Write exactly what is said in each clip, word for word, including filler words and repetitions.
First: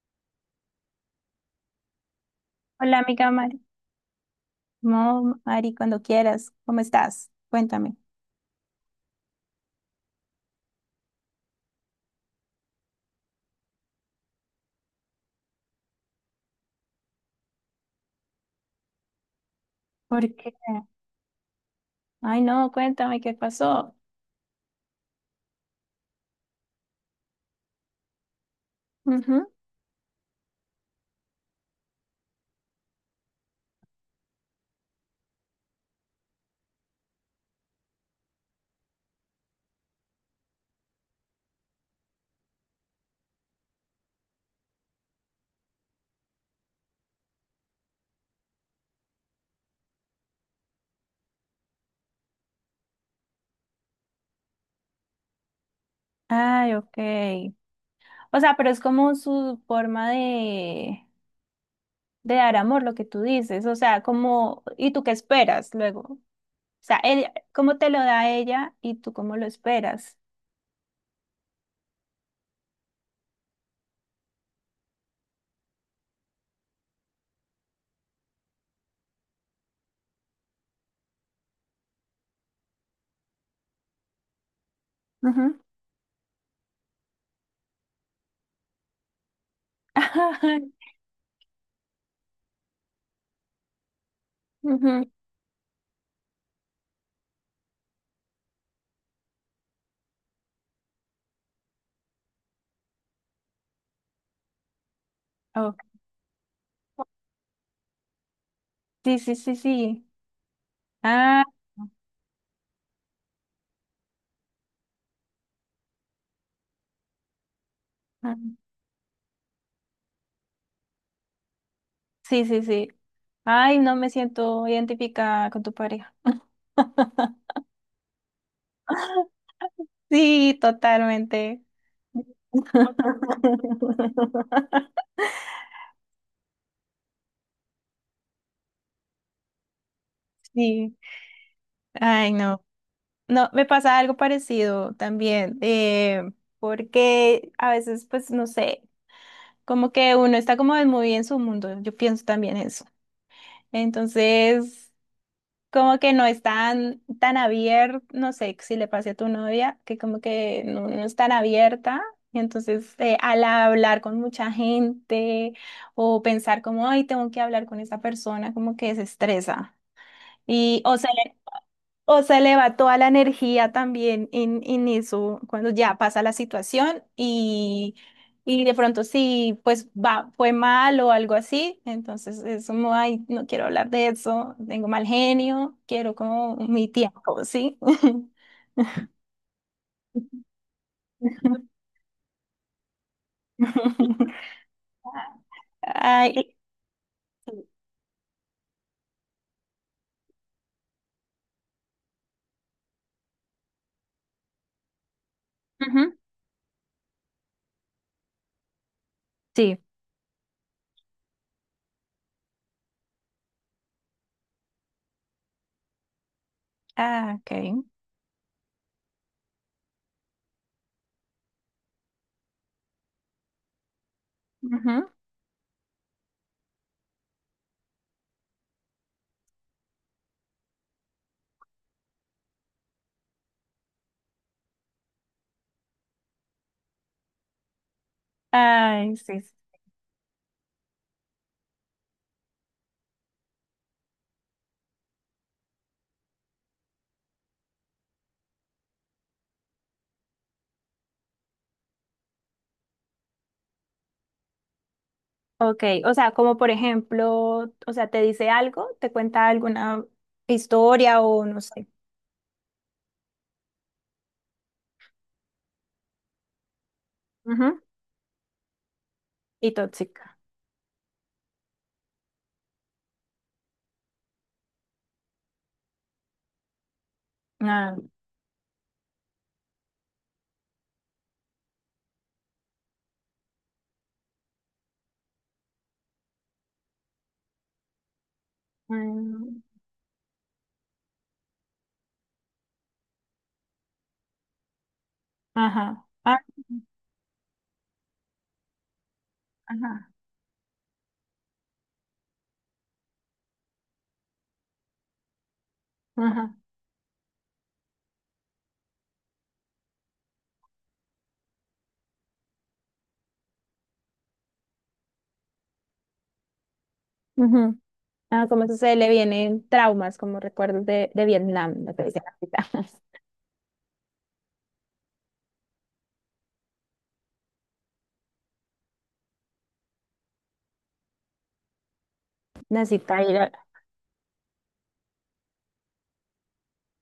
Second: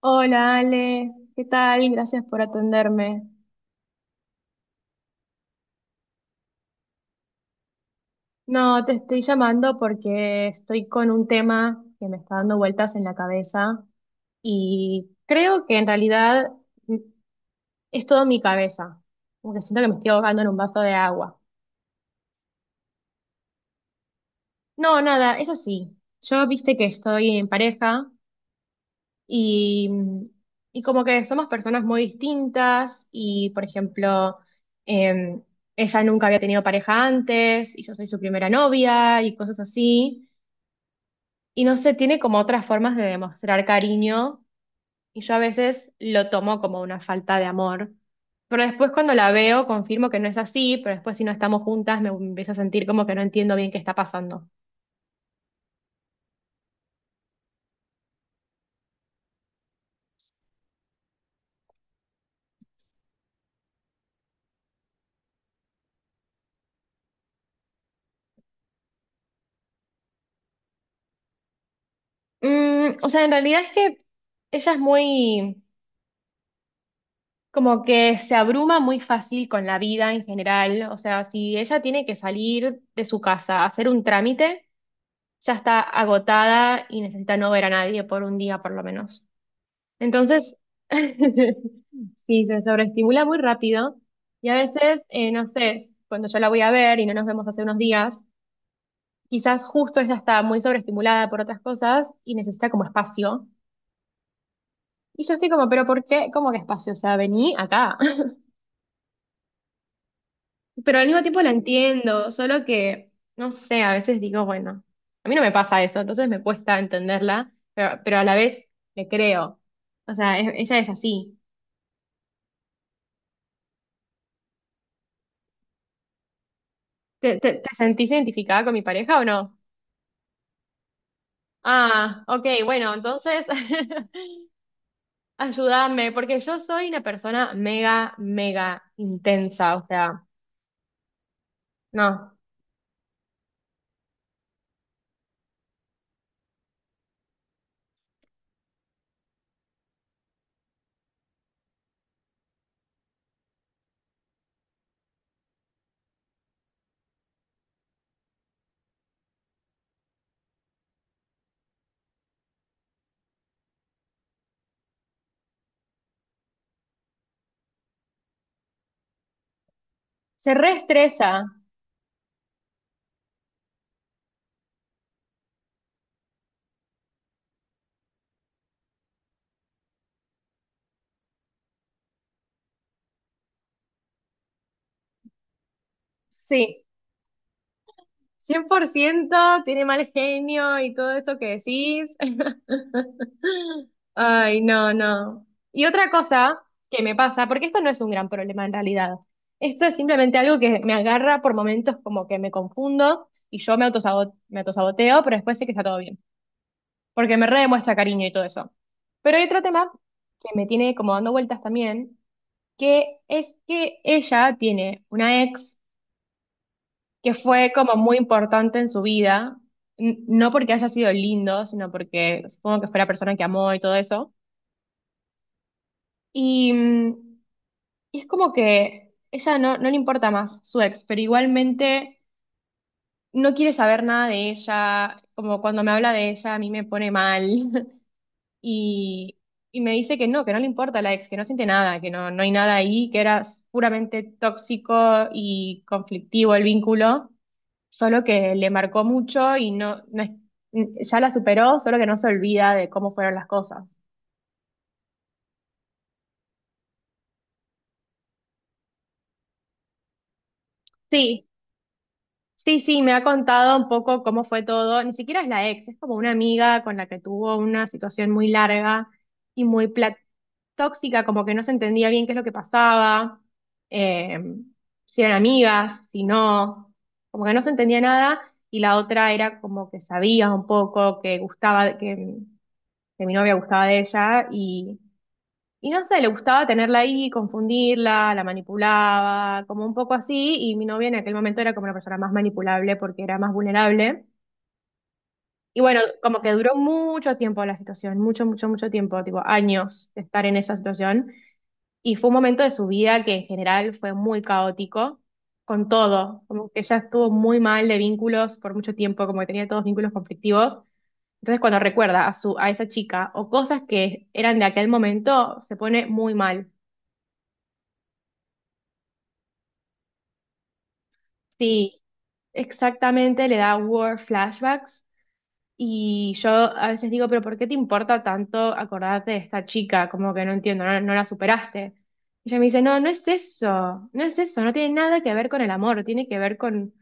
Hola Ale, ¿qué tal? Gracias por Hola, atenderme. amiga Mari. No, Mari, cuando quieras. ¿Cómo estás? Cuéntame. No, te estoy llamando porque estoy con un tema que me está dando vueltas en la cabeza y creo que en realidad, mm, es todo mi cabeza, porque siento que me estoy ¿Por ahogando en qué? un vaso de agua. Ay, no, cuéntame qué pasó. No, nada, es así. Yo viste que estoy en pareja. Ujú. Y, y como que somos personas muy distintas y, por ejemplo, eh, ella nunca había tenido pareja antes y yo soy su primera novia y cosas así. Y no sé, tiene como otras formas de demostrar cariño y yo a veces lo tomo como una falta de amor. Pero después cuando la veo confirmo que no es así, pero después si no estamos juntas me empiezo a sentir como que no entiendo bien qué está pasando. Ay, ok. O sea, pero es como su forma de, de dar amor, lo que tú dices. O sea, como, ¿y tú qué esperas luego? O sea, él, ¿cómo te lo da ella y tú cómo lo esperas? Mm, o sea, en realidad es que ella es muy... Como que se abruma muy fácil con la vida en general. O sea, si ella tiene que salir de su casa a hacer un trámite, ya Ujú. está agotada y necesita no ver a nadie por un día por lo menos. Entonces, sí, se sobreestimula muy rápido. Y a veces, Ujú. eh, no sé, cuando yo la voy a ver y no nos vemos hace unos días, quizás justo ella está muy sobreestimulada por otras cosas y necesita como espacio. Y yo estoy como, Ok. pero ¿por qué? ¿Cómo que espacio? O sea, vení acá. Sí, sí, sí, sí. Pero al mismo tiempo Ah, la entiendo, solo que, no sé, a veces digo, bueno, a mí no me pasa eso, entonces me cuesta entenderla, pero, pero a la ujú. vez le creo. O sea, e- ella es así. Sí, sí, sí. Ay, no me siento identificada con tu pareja. ¿Te, te, te sentís identificada con mi pareja o no? Sí, totalmente. Ah, ok, bueno, entonces ayúdame, porque yo soy una persona mega, mega intensa, o sea, Sí. Ay, no, no. No, me pasa algo parecido también, eh, porque a veces, pues, no sé, como que uno está como muy en su mundo. Yo pienso también eso. Entonces, como que no es tan, tan abierto, no sé, si le pase a tu novia, que como que no, no es tan abierta. Entonces, eh, al hablar con mucha gente o pensar como, ay, tengo que hablar con esa persona, como que se estresa. se Y o se, le- reestresa, o se le va toda la energía también en, en eso, cuando ya pasa la situación y, y de pronto sí, pues va, fue mal o algo así, entonces es como, ay, no quiero hablar de eso, tengo mal genio, quiero como sí. mi tiempo, ¿sí? Cien por ciento tiene mal genio y todo eso que decís. Ay, no, no. Y otra Ay, cosa que me pasa, porque esto no es un gran problema en realidad. Esto es simplemente algo que me agarra por momentos como que me confundo y yo me autosaboteo, me autosaboteo, pero después sé que está todo bien, porque me redemuestra cariño y todo eso. Pero hay otro tema que me tiene como dando vueltas también, que es que ella tiene una ex que ah, ok. fue como muy importante en su vida, n- no porque haya sido lindo, sino porque supongo que fue la persona que amó y todo eso. Ujú. Y, mm, y es como que ella no, no le importa más su ex, pero igualmente no quiere saber nada de ella, como cuando me habla de ella a mí me pone mal. Ay, y, sí. Sí. y me dice que no, que no le importa la ex, que no siente nada, que no, no hay nada ahí, que era puramente tóxico y conflictivo el vínculo. Solo que le marcó mucho y no, no es- ya la superó, solo que no se olvida de cómo fueron las cosas. Ok, o sea, como por ejemplo, o sea, te dice algo, te cuenta alguna historia Sí, o no sé. sí, sí, me ha contado un poco cómo fue todo, ni siquiera es la ex, es como una amiga con la que tuvo Ujú. una situación muy larga y Y muy pla- tóxica. tóxica, como que no se entendía bien qué es lo que pasaba, eh, si eran amigas, si no, como que no se Ah, entendía nada. Y la otra era como que sabía un poco que gustaba, que, que mi novia gustaba de ella. Y no sé, le gustaba tenerla ahí, confundirla, la mm, manipulaba, como un poco así, y mi novia en aquel momento era como la persona más manipulable porque era más vulnerable. Y bueno, ajá. como Ah, que duró mucho tiempo la situación, mucho, mucho, mucho tiempo, tipo años ajá. de estar en esa situación. Y fue un momento de su vida que en general fue muy caótico con todo, Ajá. como que ella estuvo muy mal de vínculos por mucho tiempo, como que tenía todos vínculos conflictivos. Entonces cuando recuerda a su, a esa chica o cosas que eran de aquel momento, se pone muy mal. Ujú. Ah, como eso se le vienen traumas, como recuerdos de, de Vietnam, lo Sí, que dice la cita. exactamente, le da war flashbacks y yo a veces digo, pero ¿por qué te importa tanto acordarte de esta chica? Como que no entiendo, no, no la superaste. Y ella me dice, no, no Necesita es ir a- eso, no es eso, no tiene nada que ver con el amor, tiene que ver con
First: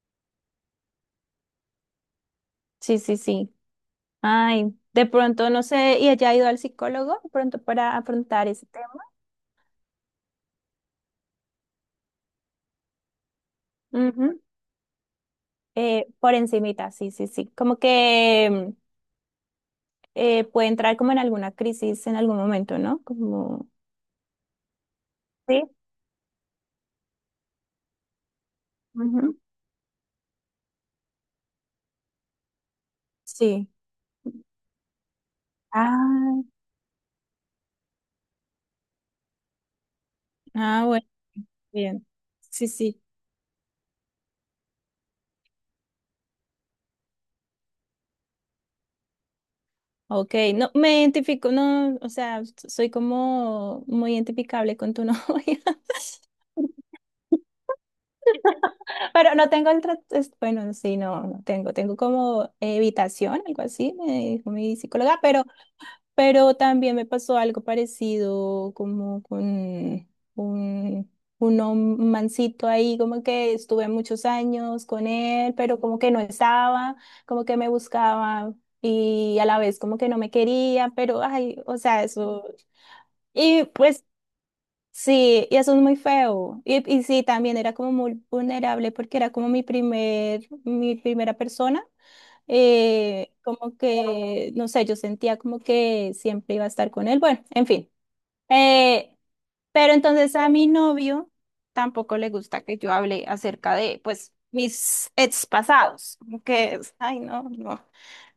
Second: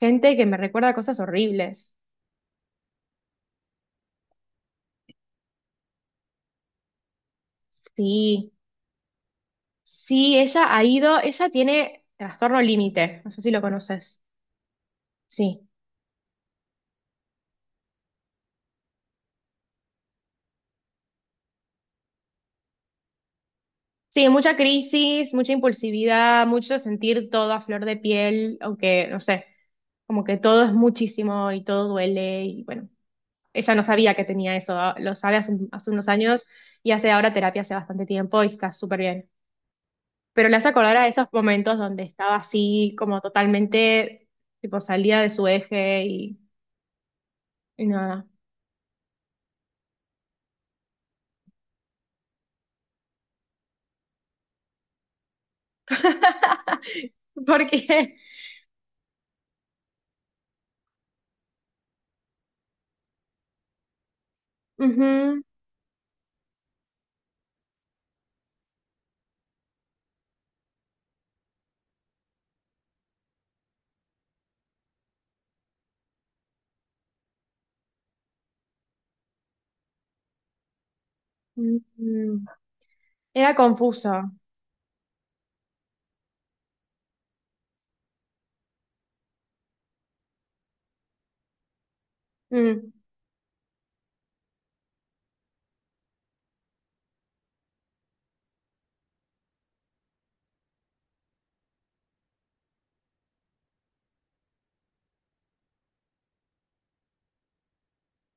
gente que me recuerda cosas horribles. Sí, sí, sí. Ay, de pronto, no sé, y ella ha ido al psicólogo, de pronto para afrontar Sí, ese tema. sí, ella ha ido, ella tiene trastorno límite, no sé si lo conoces. Ujú. Sí. Eh, por encimita, sí, sí, sí. Como que eh, puede entrar como en alguna crisis en algún momento, ¿no? Como... Sí, mucha crisis, mucha Sí. impulsividad, mucho sentir todo a flor de piel, aunque, no Ujú. sé. Como que todo es muchísimo y todo duele y bueno, Sí. ella no sabía que tenía eso, a- lo sabe hace, un- hace unos Ah, años y hace ahora terapia hace bastante tiempo y está súper bien. Pero le hace acordar ah, a esos momentos donde bien. estaba Sí, así sí. como totalmente, tipo salía de su eje y, y nada. Ok, no, me identifico, no, o sea, soy como muy identificable con tu novia, Porque pero no tengo el trato, bueno, sí, no, no tengo, tengo como evitación, algo así, me dijo mi psicóloga, ujú, pero Pero también me pasó algo parecido como con un, un hom- mancito ahí, como que estuve muchos años con él, pero como que no estaba, como que me buscaba y a la vez como que no me quería, pero ay, o sea, mm, eso. era Y pues confuso. sí, y eso es muy feo. Y, y sí, también era como muy vulnerable porque era como mi primer, mi primera persona Mm. eh, como que, no sé, yo sentía como que siempre iba a estar con él. Bueno, en fin. Eh, pero entonces a mi novio tampoco le gusta que yo hable acerca de, pues, mis ex pasados. Como que, es, ay, no, no,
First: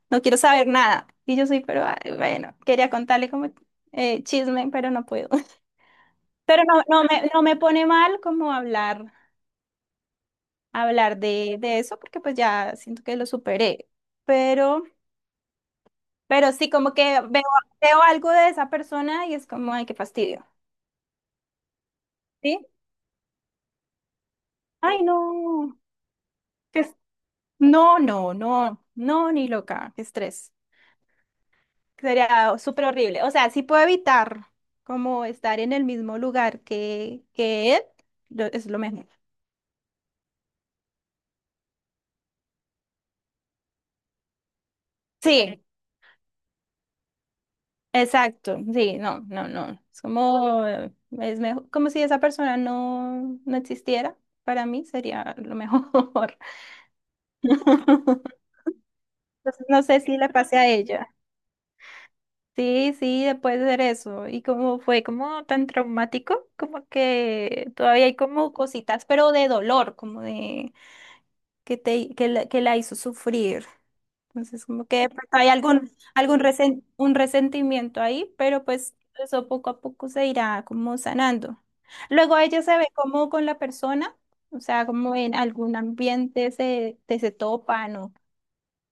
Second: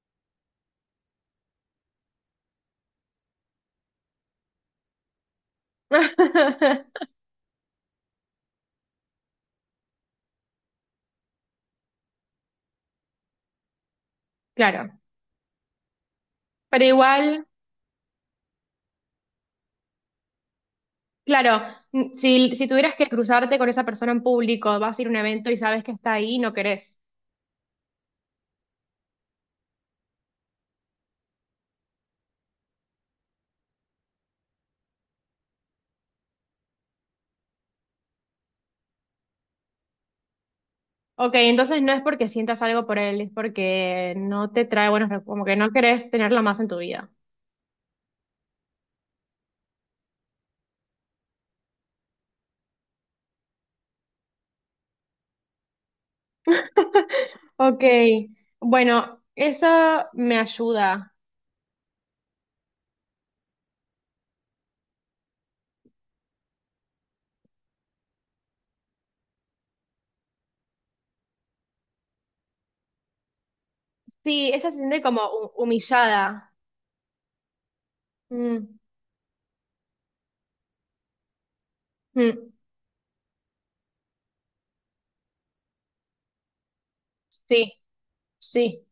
no quiero saber nada. Y yo soy, pero ay, bueno, quería contarle como eh, chisme, pero no puedo. Pero no, no me, no me pone mal como hablar, hablar de, de eso, porque pues ya siento que lo superé. Claro, Pero Pero sí, pero como que veo, igual... veo algo de esa persona y es como, ay, qué fastidio. Claro, mm, si, ¿Sí? si tuvieras que cruzarte con esa persona en público, vas a Ay, ir a un evento y no. sabes que está ahí y no Qué es- querés. no, no, no, no, ni loca. Qué estrés. Sería súper horrible. O sea, sí puedo evitar como estar en el mismo lugar que, que él, lo- es lo mejor. Ok, entonces no es porque sientas algo por él, es porque no te trae buenos recuerdos, como que Sí, no querés tenerlo más en tu vida. exacto. Sí, no, no, no. Es como, eh, es mejor, como si esa persona no, no existiera. Para mí sería lo mejor. Ok, bueno, Entonces, eso no sé si le me pase a ella. ayuda. Sí, sí, después de hacer eso. Y como fue como tan traumático, como que todavía hay como cositas, pero de dolor, como de que te que la, que la hizo sufrir. Sí, Entonces, ella se como que siente de como pronto hay hu- algún, algún humillada. resen- un resentimiento ahí, pero Mm, pues eso poco a poco se irá como sanando. Luego mm, ella se ve como con la persona, o sea, como en algún ambiente se, te se sí, topan o, sí.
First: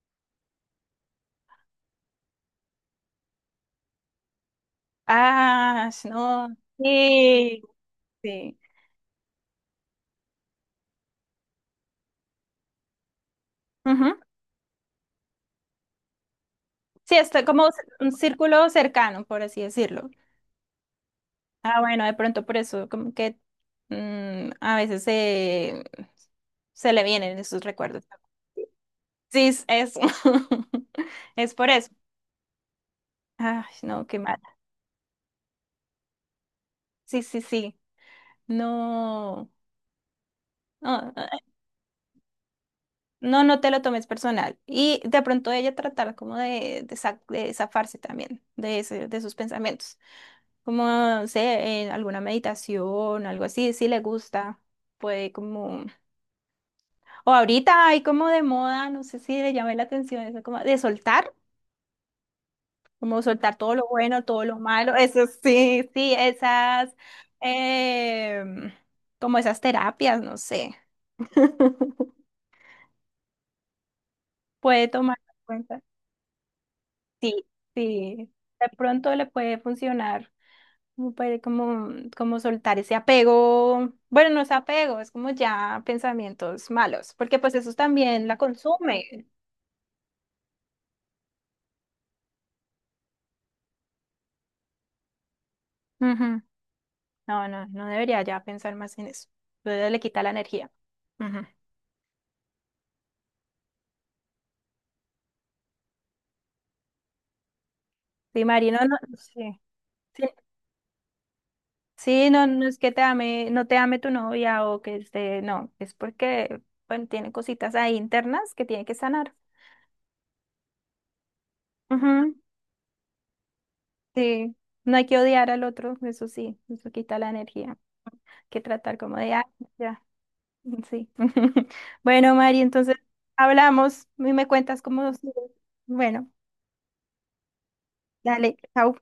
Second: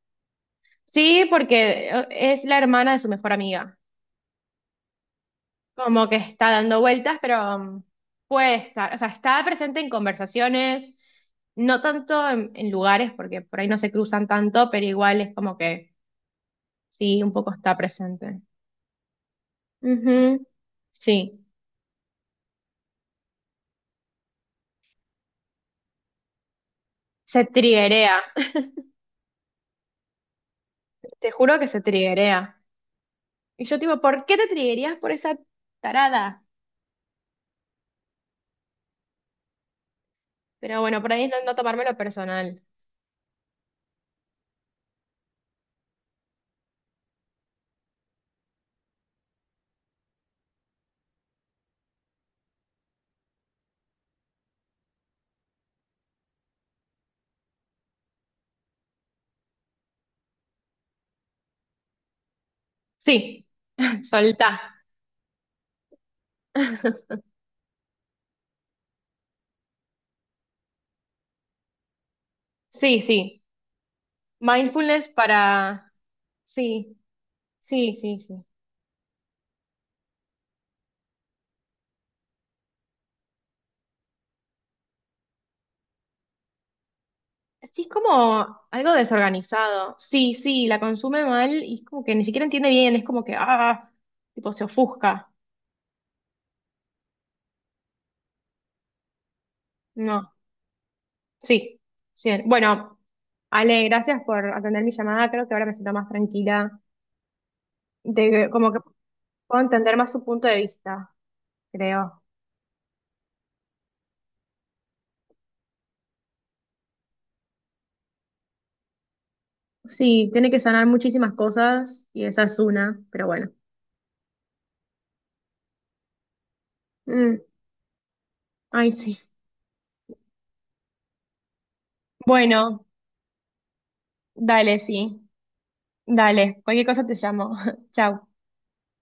Sí, porque eh, es la hermana de su mejor amiga. ah, Como que está no, dando vueltas, pero sí, mm, puede sí. estar, o sea, está presente en conversaciones, no tanto en, en lugares, porque por ahí no se cruzan tanto, pero igual es como que Sí, sí, un está poco como está un presente. círculo cercano, por así decirlo. Ujú, sí, Ah, bueno, de pronto por eso, como que mm, a veces se, se le vienen se esos recuerdos. triguea, Sí, es eso. te Es juro que por se eso. triguea. Y Ay, yo tipo, no, qué ¿por qué mal. te triguerías por esa tarada? Sí, sí, sí. No, Pero bueno, por no, ahí es no, no, tomármelo personal. no, no te lo tomes personal. Y de pronto ella tratar como de, de, sa- de zafarse también de, ese- de sus pensamientos. Como, no sé, en alguna meditación, algo así, si le gusta, puede como... O ahorita hay como de moda, no sé si le llamé la atención, eso como de soltar, como Sí, soltar todo lo bueno, todo lo soltá. malo, eso sí, sí, esas, em, como esas terapias, no sé, Sí, sí. puede Mindfulness tomar en cuenta. para... Sí, Sí, sí, sí, sí, sí. de pronto le puede funcionar, como, puede- como, como soltar ese apego, bueno, no es apego, es como ya pensamientos malos, porque pues eso Sí, es también la como algo consume. desorganizado. Sí, sí, la consume mal y es como que ni siquiera entiende bien, es como que, ah, tipo se ofusca. No, no, no debería ya pensar más en eso. Luego le quita la No, energía. Ujú. sí, sí. Bueno, Ale, gracias por atender mi llamada, creo que ahora me siento más tranquila, Sí, de, como Mari, que no, no, sí. puedo entender más su Sí, punto de vista, creo. sí, no, no es que te ame, no te ame tu novia o que esté, no, es porque, bueno, tiene cositas ahí internas que tiene que sanar. Sí, tiene que sanar muchísimas cosas y Ujú. esa es una, pero bueno. Sí, no hay que odiar al otro, eso sí, eso quita la Mm, energía. Hay que ay, tratar sí. como de, ah, ya, sí. Bueno, Mari, Bueno, entonces hablamos y me dale, cuentas cómo. sí, Bueno, dale, cualquier cosa te llamo. Chao. dale, chao.